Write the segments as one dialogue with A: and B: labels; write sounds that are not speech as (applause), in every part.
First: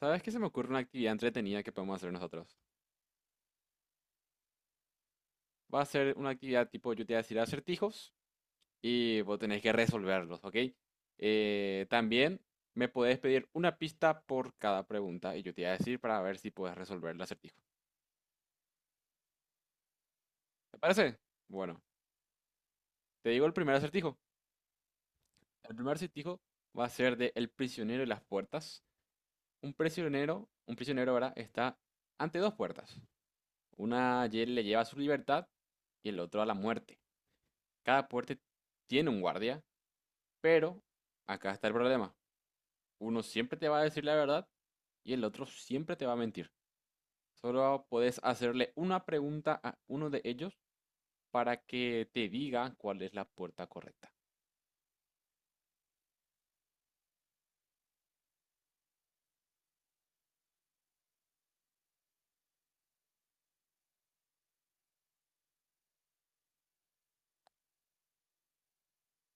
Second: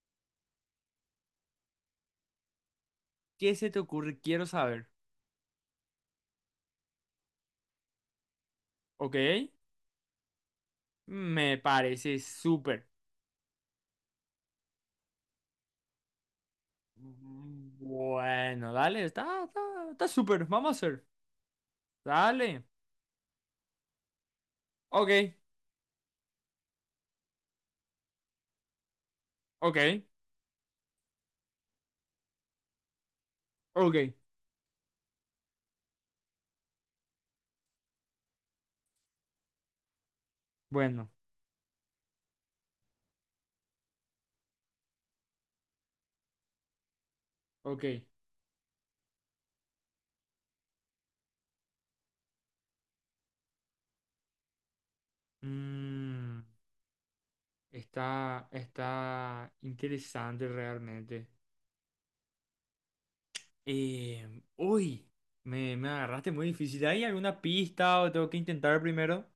A: ¿Sabes qué? Se me ocurre una actividad entretenida que podemos hacer nosotros.
B: ¿Qué se te ocurre? Quiero saber.
A: Va a ser una actividad tipo, yo te voy a decir acertijos
B: ¿Ok?
A: y vos tenés que resolverlos, ¿ok?
B: Me parece
A: También
B: súper.
A: me podés pedir una pista por cada pregunta y yo te voy a decir para ver si puedes resolver el acertijo.
B: Bueno, dale, está súper. Vamos a
A: ¿Te
B: hacer.
A: parece? Bueno,
B: Dale.
A: te digo el primer acertijo.
B: Ok,
A: El primer acertijo va a ser de El prisionero y las puertas. Un
B: ok,
A: prisionero, un prisionero ahora está ante dos puertas.
B: ok.
A: Le lleva a su libertad y el otro a la muerte. Cada puerta tiene un guardia. Pero
B: Bueno,
A: acá está el problema. Uno siempre te va a decir la verdad y el otro siempre te va a mentir. Solo
B: ok.
A: puedes hacerle una pregunta a uno de ellos para que te diga cuál es la puerta correcta.
B: Mm, está interesante realmente. Uy, me agarraste muy difícil. ¿Hay alguna pista o tengo que intentar primero?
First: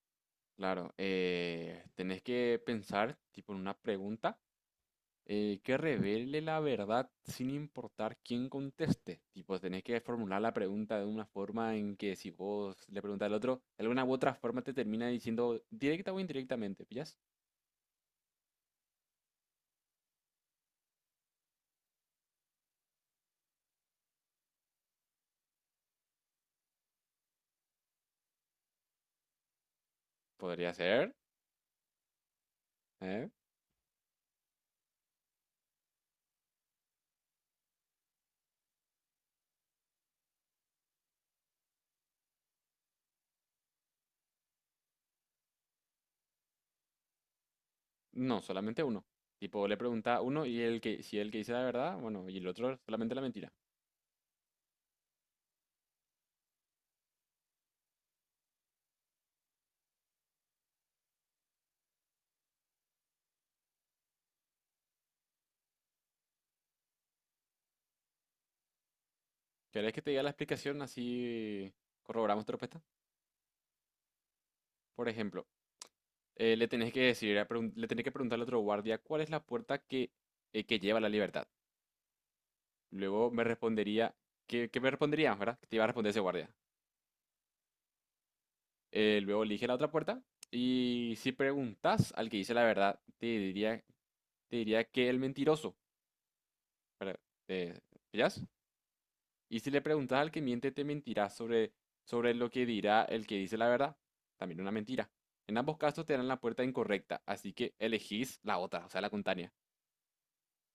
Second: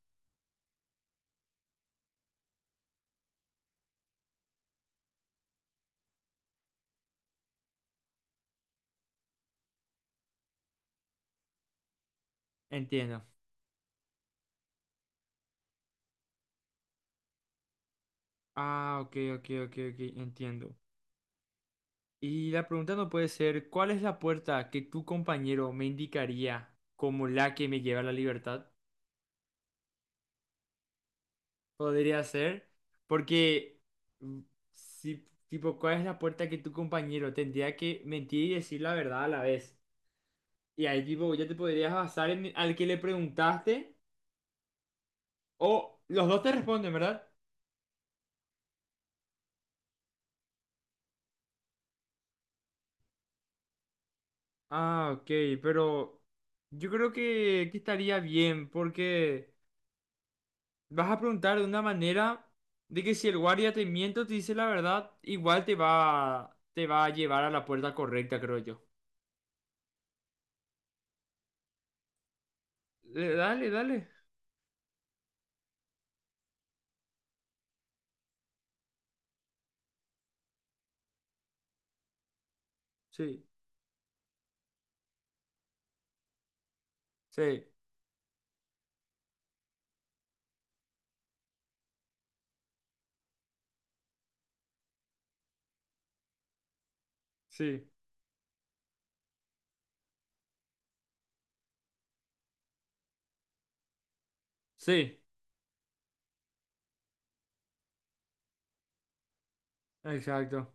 A: Claro, tenés que pensar, tipo, en una pregunta que revele la verdad sin importar quién conteste. Tipo, tenés que formular la pregunta de una forma en que si vos le
B: Entiendo.
A: preguntas al otro, de alguna u otra forma te termina diciendo directa o indirectamente, ¿pillas?
B: Ah, ok, ok, ok, ok, entiendo. Y la pregunta no puede ser, ¿cuál es la puerta que tu compañero me indicaría como la que me lleva a la libertad?
A: Podría ser.
B: Podría ser,
A: ¿Eh?
B: porque mm, si, tipo, ¿cuál es la puerta que tu compañero tendría que mentir y decir la verdad a la vez? Y ahí, tipo, ya te podrías basar en al que le preguntaste o los dos te responden, ¿verdad?
A: No, solamente uno. Tipo, le pregunta a uno y el que, si el que dice la verdad, bueno, y el otro solamente la mentira.
B: Ah, ok, pero yo creo que estaría bien porque vas a preguntar de una manera de que si el guardia te miente o te dice la verdad, igual te va a llevar a la puerta correcta, creo yo.
A: ¿Querés que te diga la explicación así corroboramos tu respuesta?
B: Dale, dale.
A: Por ejemplo, le tenés que decir, le tenés que preguntar al otro guardia cuál es la puerta que lleva a la libertad. Luego me
B: Sí,
A: respondería, ¿qué, qué me responderías, verdad? Que te iba a responder ese guardia.
B: sí,
A: Luego elige la otra puerta y si preguntas al que dice la verdad, te diría que el mentiroso. ¿Verdad? ¿Te
B: sí,
A: pillás? Y si le preguntas al que miente, te mentirá sobre, sobre lo que dirá el que dice la verdad. También una mentira.
B: sí.
A: En ambos casos te darán la puerta incorrecta, así que elegís la otra, o sea, la contraria.
B: Exacto.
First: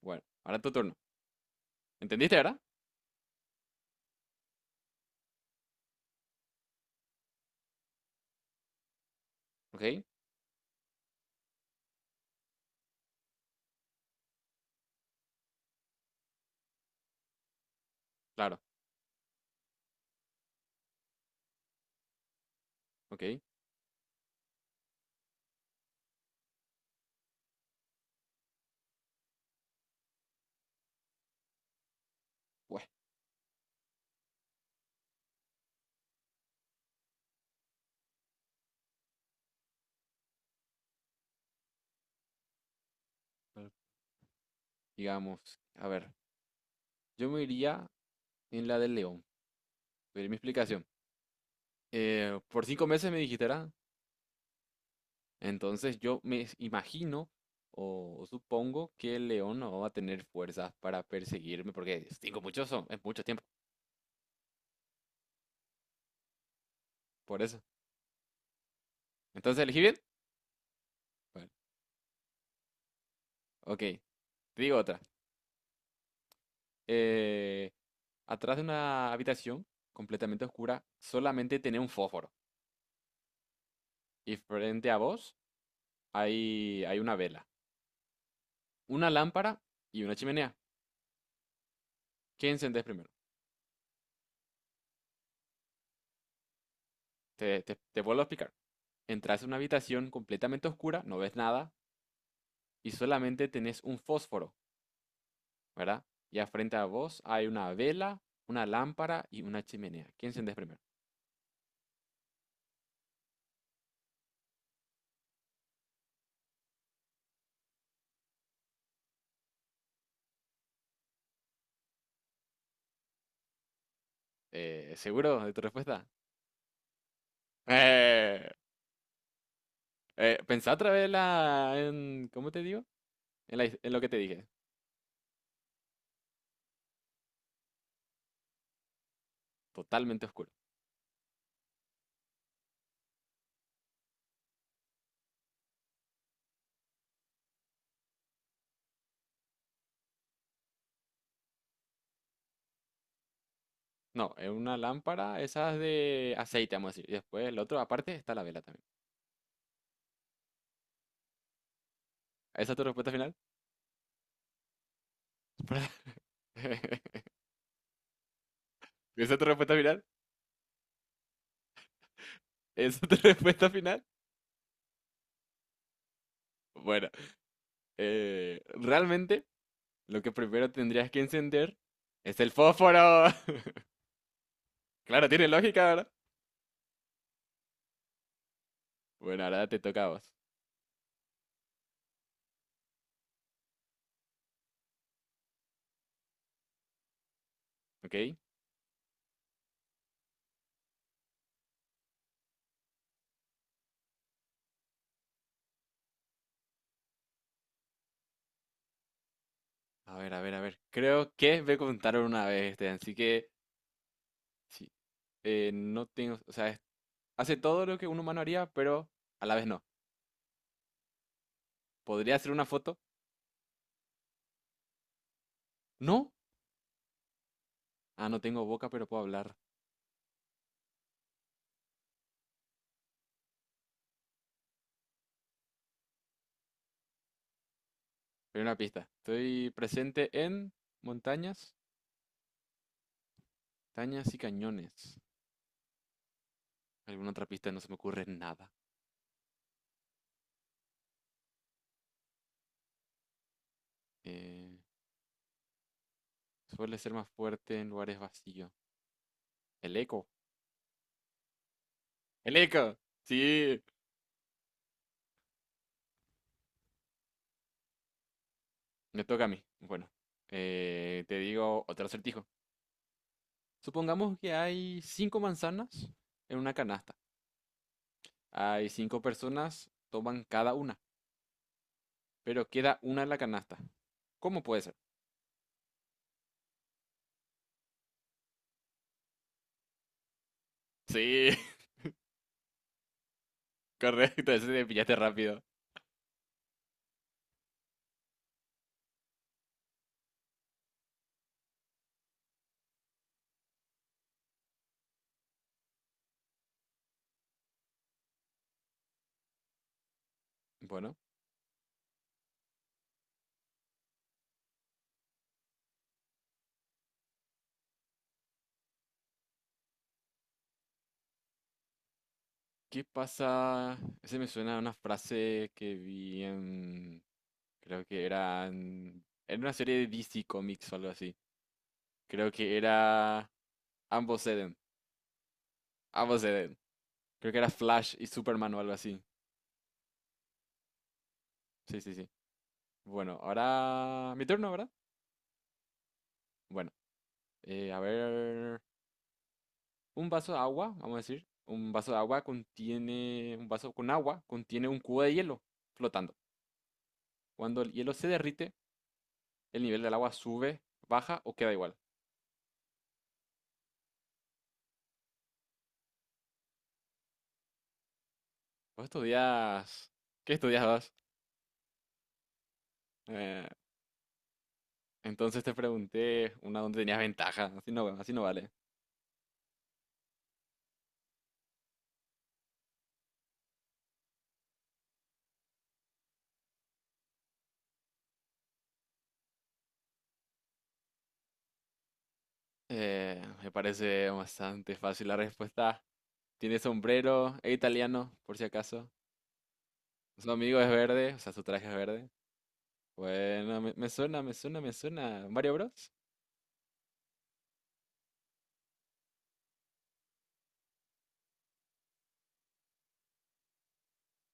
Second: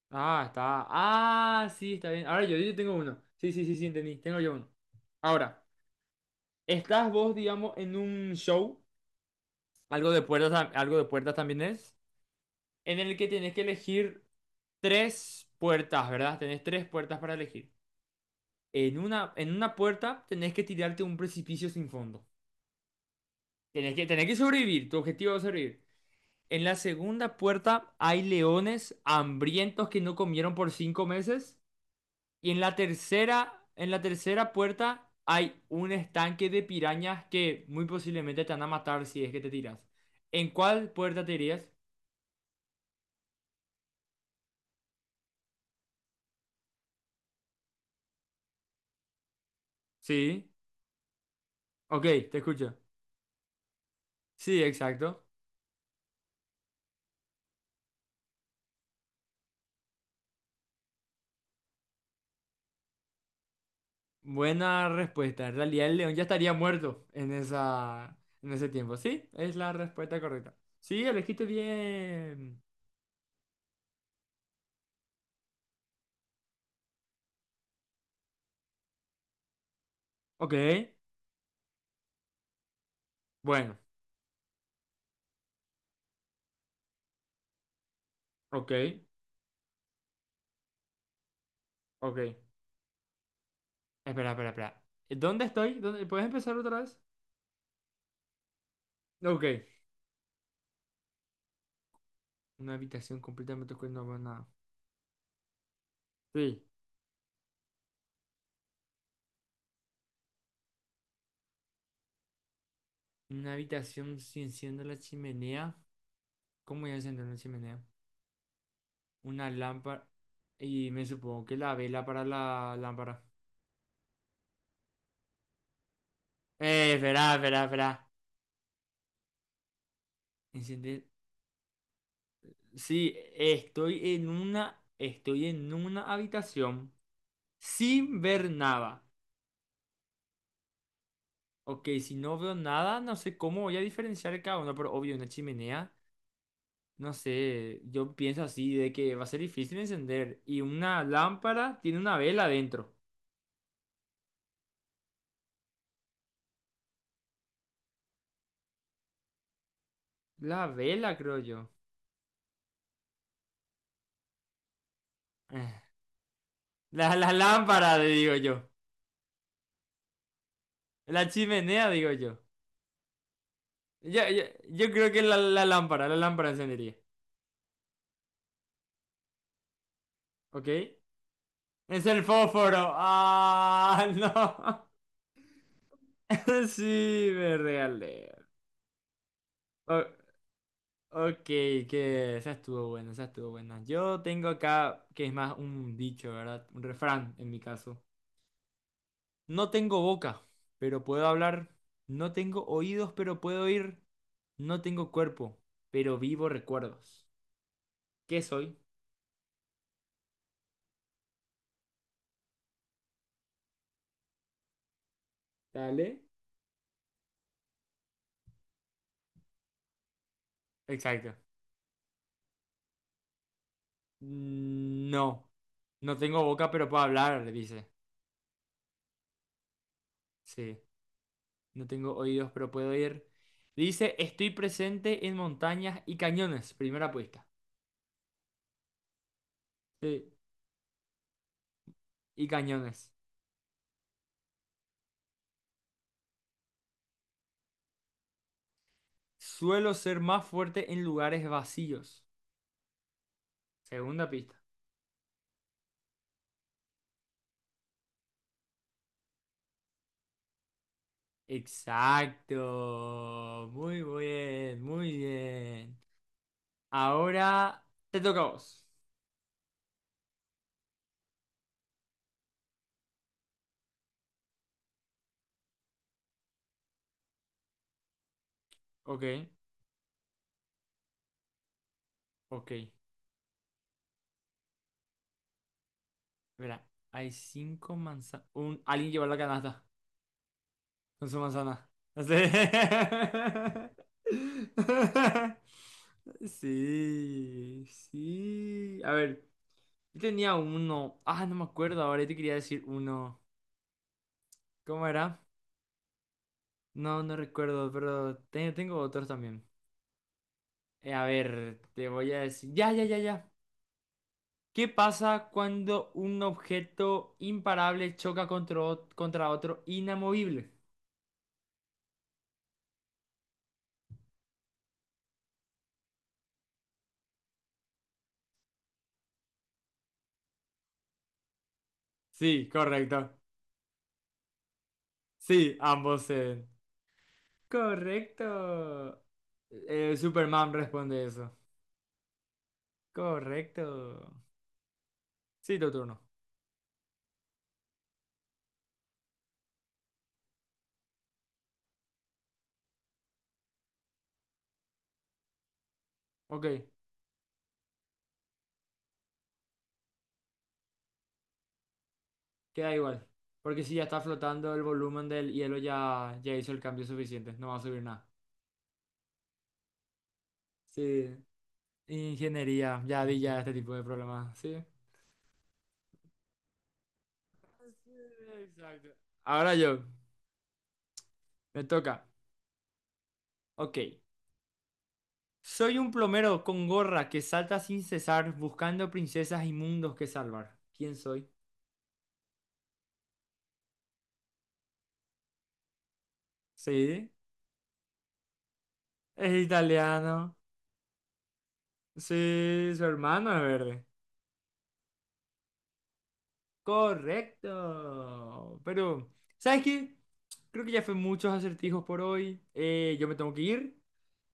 A: Bueno,
B: Ah,
A: ahora tu
B: está.
A: turno.
B: Ah, sí, está bien.
A: ¿Entendiste,
B: Ahora
A: verdad?
B: yo tengo uno. Sí, sí, sí, sí, entendí. Tengo yo uno. Ahora, estás vos, digamos, en un show,
A: Ok,
B: algo de puertas, algo de puertas también es, en el que tenés que elegir tres puertas, ¿verdad? Tenés tres puertas para elegir.
A: claro,
B: En una puerta tenés que tirarte un precipicio sin fondo.
A: ok.
B: Tenés que sobrevivir, tu objetivo es sobrevivir. En la segunda puerta hay leones hambrientos que no comieron por 5 meses. Y
A: Bueno,
B: en la tercera puerta hay un estanque de pirañas que muy posiblemente te van a matar si es que te tiras. ¿En cuál puerta te irías?
A: digamos, a ver, yo me iría en la del león. Pero mi
B: Sí.
A: explicación.
B: Ok, te
A: Por
B: escucho.
A: cinco meses me dijiste, ¿verdad?
B: Sí, exacto.
A: Entonces yo me imagino o supongo que el león no va a tener fuerzas para perseguirme, porque cinco muchos son, es mucho tiempo.
B: Buena respuesta. En realidad el león ya estaría muerto en
A: Por eso.
B: esa, en ese tiempo. Sí, es
A: Entonces
B: la
A: elegí bien.
B: respuesta correcta. Sí, elegiste
A: Bueno,
B: bien.
A: ok. Te digo otra. Eh, Atrás de una habitación completamente
B: Ok,
A: oscura, solamente tenía un fósforo.
B: bueno,
A: Y frente a vos hay una vela,
B: ok,
A: una lámpara y una chimenea.
B: ok.
A: ¿Qué encendés primero?
B: Espera, espera, espera. ¿Dónde estoy? ¿Dónde- ¿Puedes empezar otra vez?
A: Te vuelvo a explicar. Entras
B: Ok.
A: a una habitación completamente oscura, no ves nada
B: Una
A: y
B: habitación
A: solamente
B: completamente
A: tenés
B: oscura,
A: un
B: no veo nada.
A: fósforo, ¿verdad? Y a
B: Sí.
A: frente a vos hay una vela, una lámpara y una chimenea. ¿Qué encendés primero?
B: Una habitación sin enciendo la chimenea. ¿Cómo voy a encender una chimenea? Una lámpara. Y me supongo que la vela para la lámpara.
A: ¿Seguro de tu respuesta?
B: Espera, espera,
A: (laughs)
B: espera.
A: ¡Eh! Pensá otra
B: Enciende.
A: vez ¿cómo te digo?
B: Sí,
A: En lo que te dije,
B: estoy en una habitación sin ver nada.
A: totalmente oscuro.
B: Ok, si no veo nada, no sé cómo voy a diferenciar cada uno, pero obvio, una chimenea, no sé, yo pienso así de que va a ser difícil encender. Y una lámpara tiene una vela dentro.
A: No, es una lámpara, esas de aceite, vamos a decir. Y después el otro, aparte, está la vela también.
B: La vela, creo yo.
A: ¿Esa es tu respuesta final?
B: Eh,
A: (laughs)
B: La lámpara, digo yo.
A: ¿Esa es tu respuesta final?
B: La chimenea, digo yo.
A: ¿Esa es tu (laughs) respuesta final?
B: Yo, yo, yo creo que la lámpara encendería.
A: Bueno, realmente lo que
B: ¿Ok?
A: primero tendrías que encender
B: Es el
A: es el
B: fósforo.
A: fósforo. (laughs)
B: Ah, (laughs) no.
A: Claro, tiene lógica, ¿verdad?
B: (laughs) Sí, me regalé.
A: Bueno, ahora te toca
B: O-
A: a vos,
B: ok, que esa estuvo buena, esa estuvo buena. Yo tengo acá, que es más un dicho, ¿verdad? Un refrán en mi caso.
A: ¿ok?
B: No tengo boca, pero puedo hablar. No tengo oídos, pero puedo oír. No tengo cuerpo, pero vivo recuerdos. ¿Qué soy?
A: A ver, a ver, a ver. Creo que me contaron una vez este, así que... Sí. No
B: Dale.
A: tengo, o sea, hace todo lo que un humano haría, pero a la vez no.
B: Exacto.
A: ¿Podría hacer una foto?
B: Mm, no. No
A: No.
B: tengo boca, pero puedo hablar, le dice.
A: Ah, no tengo boca, pero puedo hablar.
B: Sí. No tengo oídos, pero puedo oír. Dice, estoy presente en montañas y cañones. Primera apuesta.
A: Primera pista. Estoy
B: Sí,
A: presente en montañas,
B: y cañones.
A: montañas y cañones. Alguna otra pista, no se me ocurre nada.
B: Suelo ser más fuerte en lugares vacíos. Segunda pista.
A: Eh, Suele ser más fuerte en lugares vacíos. El eco. El eco.
B: Exacto.
A: Sí.
B: Muy bien, muy bien. Ahora te toca a vos.
A: Me toca a mí. Bueno, te digo otro acertijo. Supongamos que hay cinco manzanas en una canasta. Hay cinco
B: Ok,
A: personas, toman cada una, pero
B: ok.
A: queda una en la canasta. ¿Cómo puede ser?
B: Verá, hay 5 manzanas. Un... Alguien llevó la canasta con su
A: Sí,
B: manzana.
A: (laughs)
B: Así.
A: correcto, ese te pillaste
B: (laughs)
A: rápido.
B: Sí, sí. A ver, yo tenía uno. Ah, no me acuerdo ahora. Yo te quería decir uno. ¿Cómo era? No, no recuerdo, pero tengo otros también.
A: Bueno,
B: A ver, te voy a decir. Ya, ya, ya, ya. ¿Qué pasa cuando un objeto imparable choca contra, contra otro inamovible?
A: ¿qué pasa? Ese me suena a una frase que vi en... Creo que era en una serie de DC Comics o algo así. Creo
B: Sí,
A: que
B: correcto.
A: era... Ambos ceden,
B: Sí, ambos.
A: ambos ceden. Creo que era Flash y
B: Correcto.
A: Superman o algo así.
B: Superman responde eso.
A: Sí, sí, sí. Bueno,
B: Correcto.
A: ahora mi turno, ¿verdad?
B: Sí, tu turno.
A: Bueno, a ver... Un vaso de agua, vamos a decir, un vaso de agua contiene, un vaso con agua contiene un cubo de hielo flotando.
B: Ok,
A: Cuando el hielo se derrite, el nivel del agua sube, baja o queda igual.
B: queda igual. Porque si ya está flotando el volumen del hielo, ya hizo el cambio suficiente. No va a subir nada.
A: Vos estudias, ¿qué estudiabas?
B: Sí. Ingeniería. Ya vi ya
A: Eh,
B: este tipo de problemas. Sí.
A: entonces te pregunté una donde tenías ventaja,
B: Sí,
A: así no vale.
B: exacto. Ahora yo. Me toca. Ok. Soy un plomero con gorra que salta sin cesar buscando princesas y mundos que salvar. ¿Quién soy?
A: Me parece bastante fácil la respuesta. Tiene
B: Sí.
A: sombrero, es italiano, por si acaso.
B: Es
A: Su
B: italiano.
A: amigo es verde, o sea, su traje es verde.
B: Sí, su hermano es
A: Bueno,
B: verde.
A: me suena, me suena, me suena. Mario Bros.
B: Correcto. Pero, ¿sabes qué? Creo que ya fue muchos acertijos por hoy. Yo me tengo que ir.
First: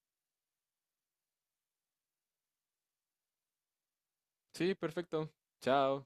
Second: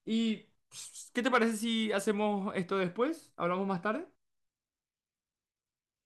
B: ¿Y pss, qué te parece si hacemos esto después? ¿Hablamos más tarde?
A: Sí, perfecto. Chao.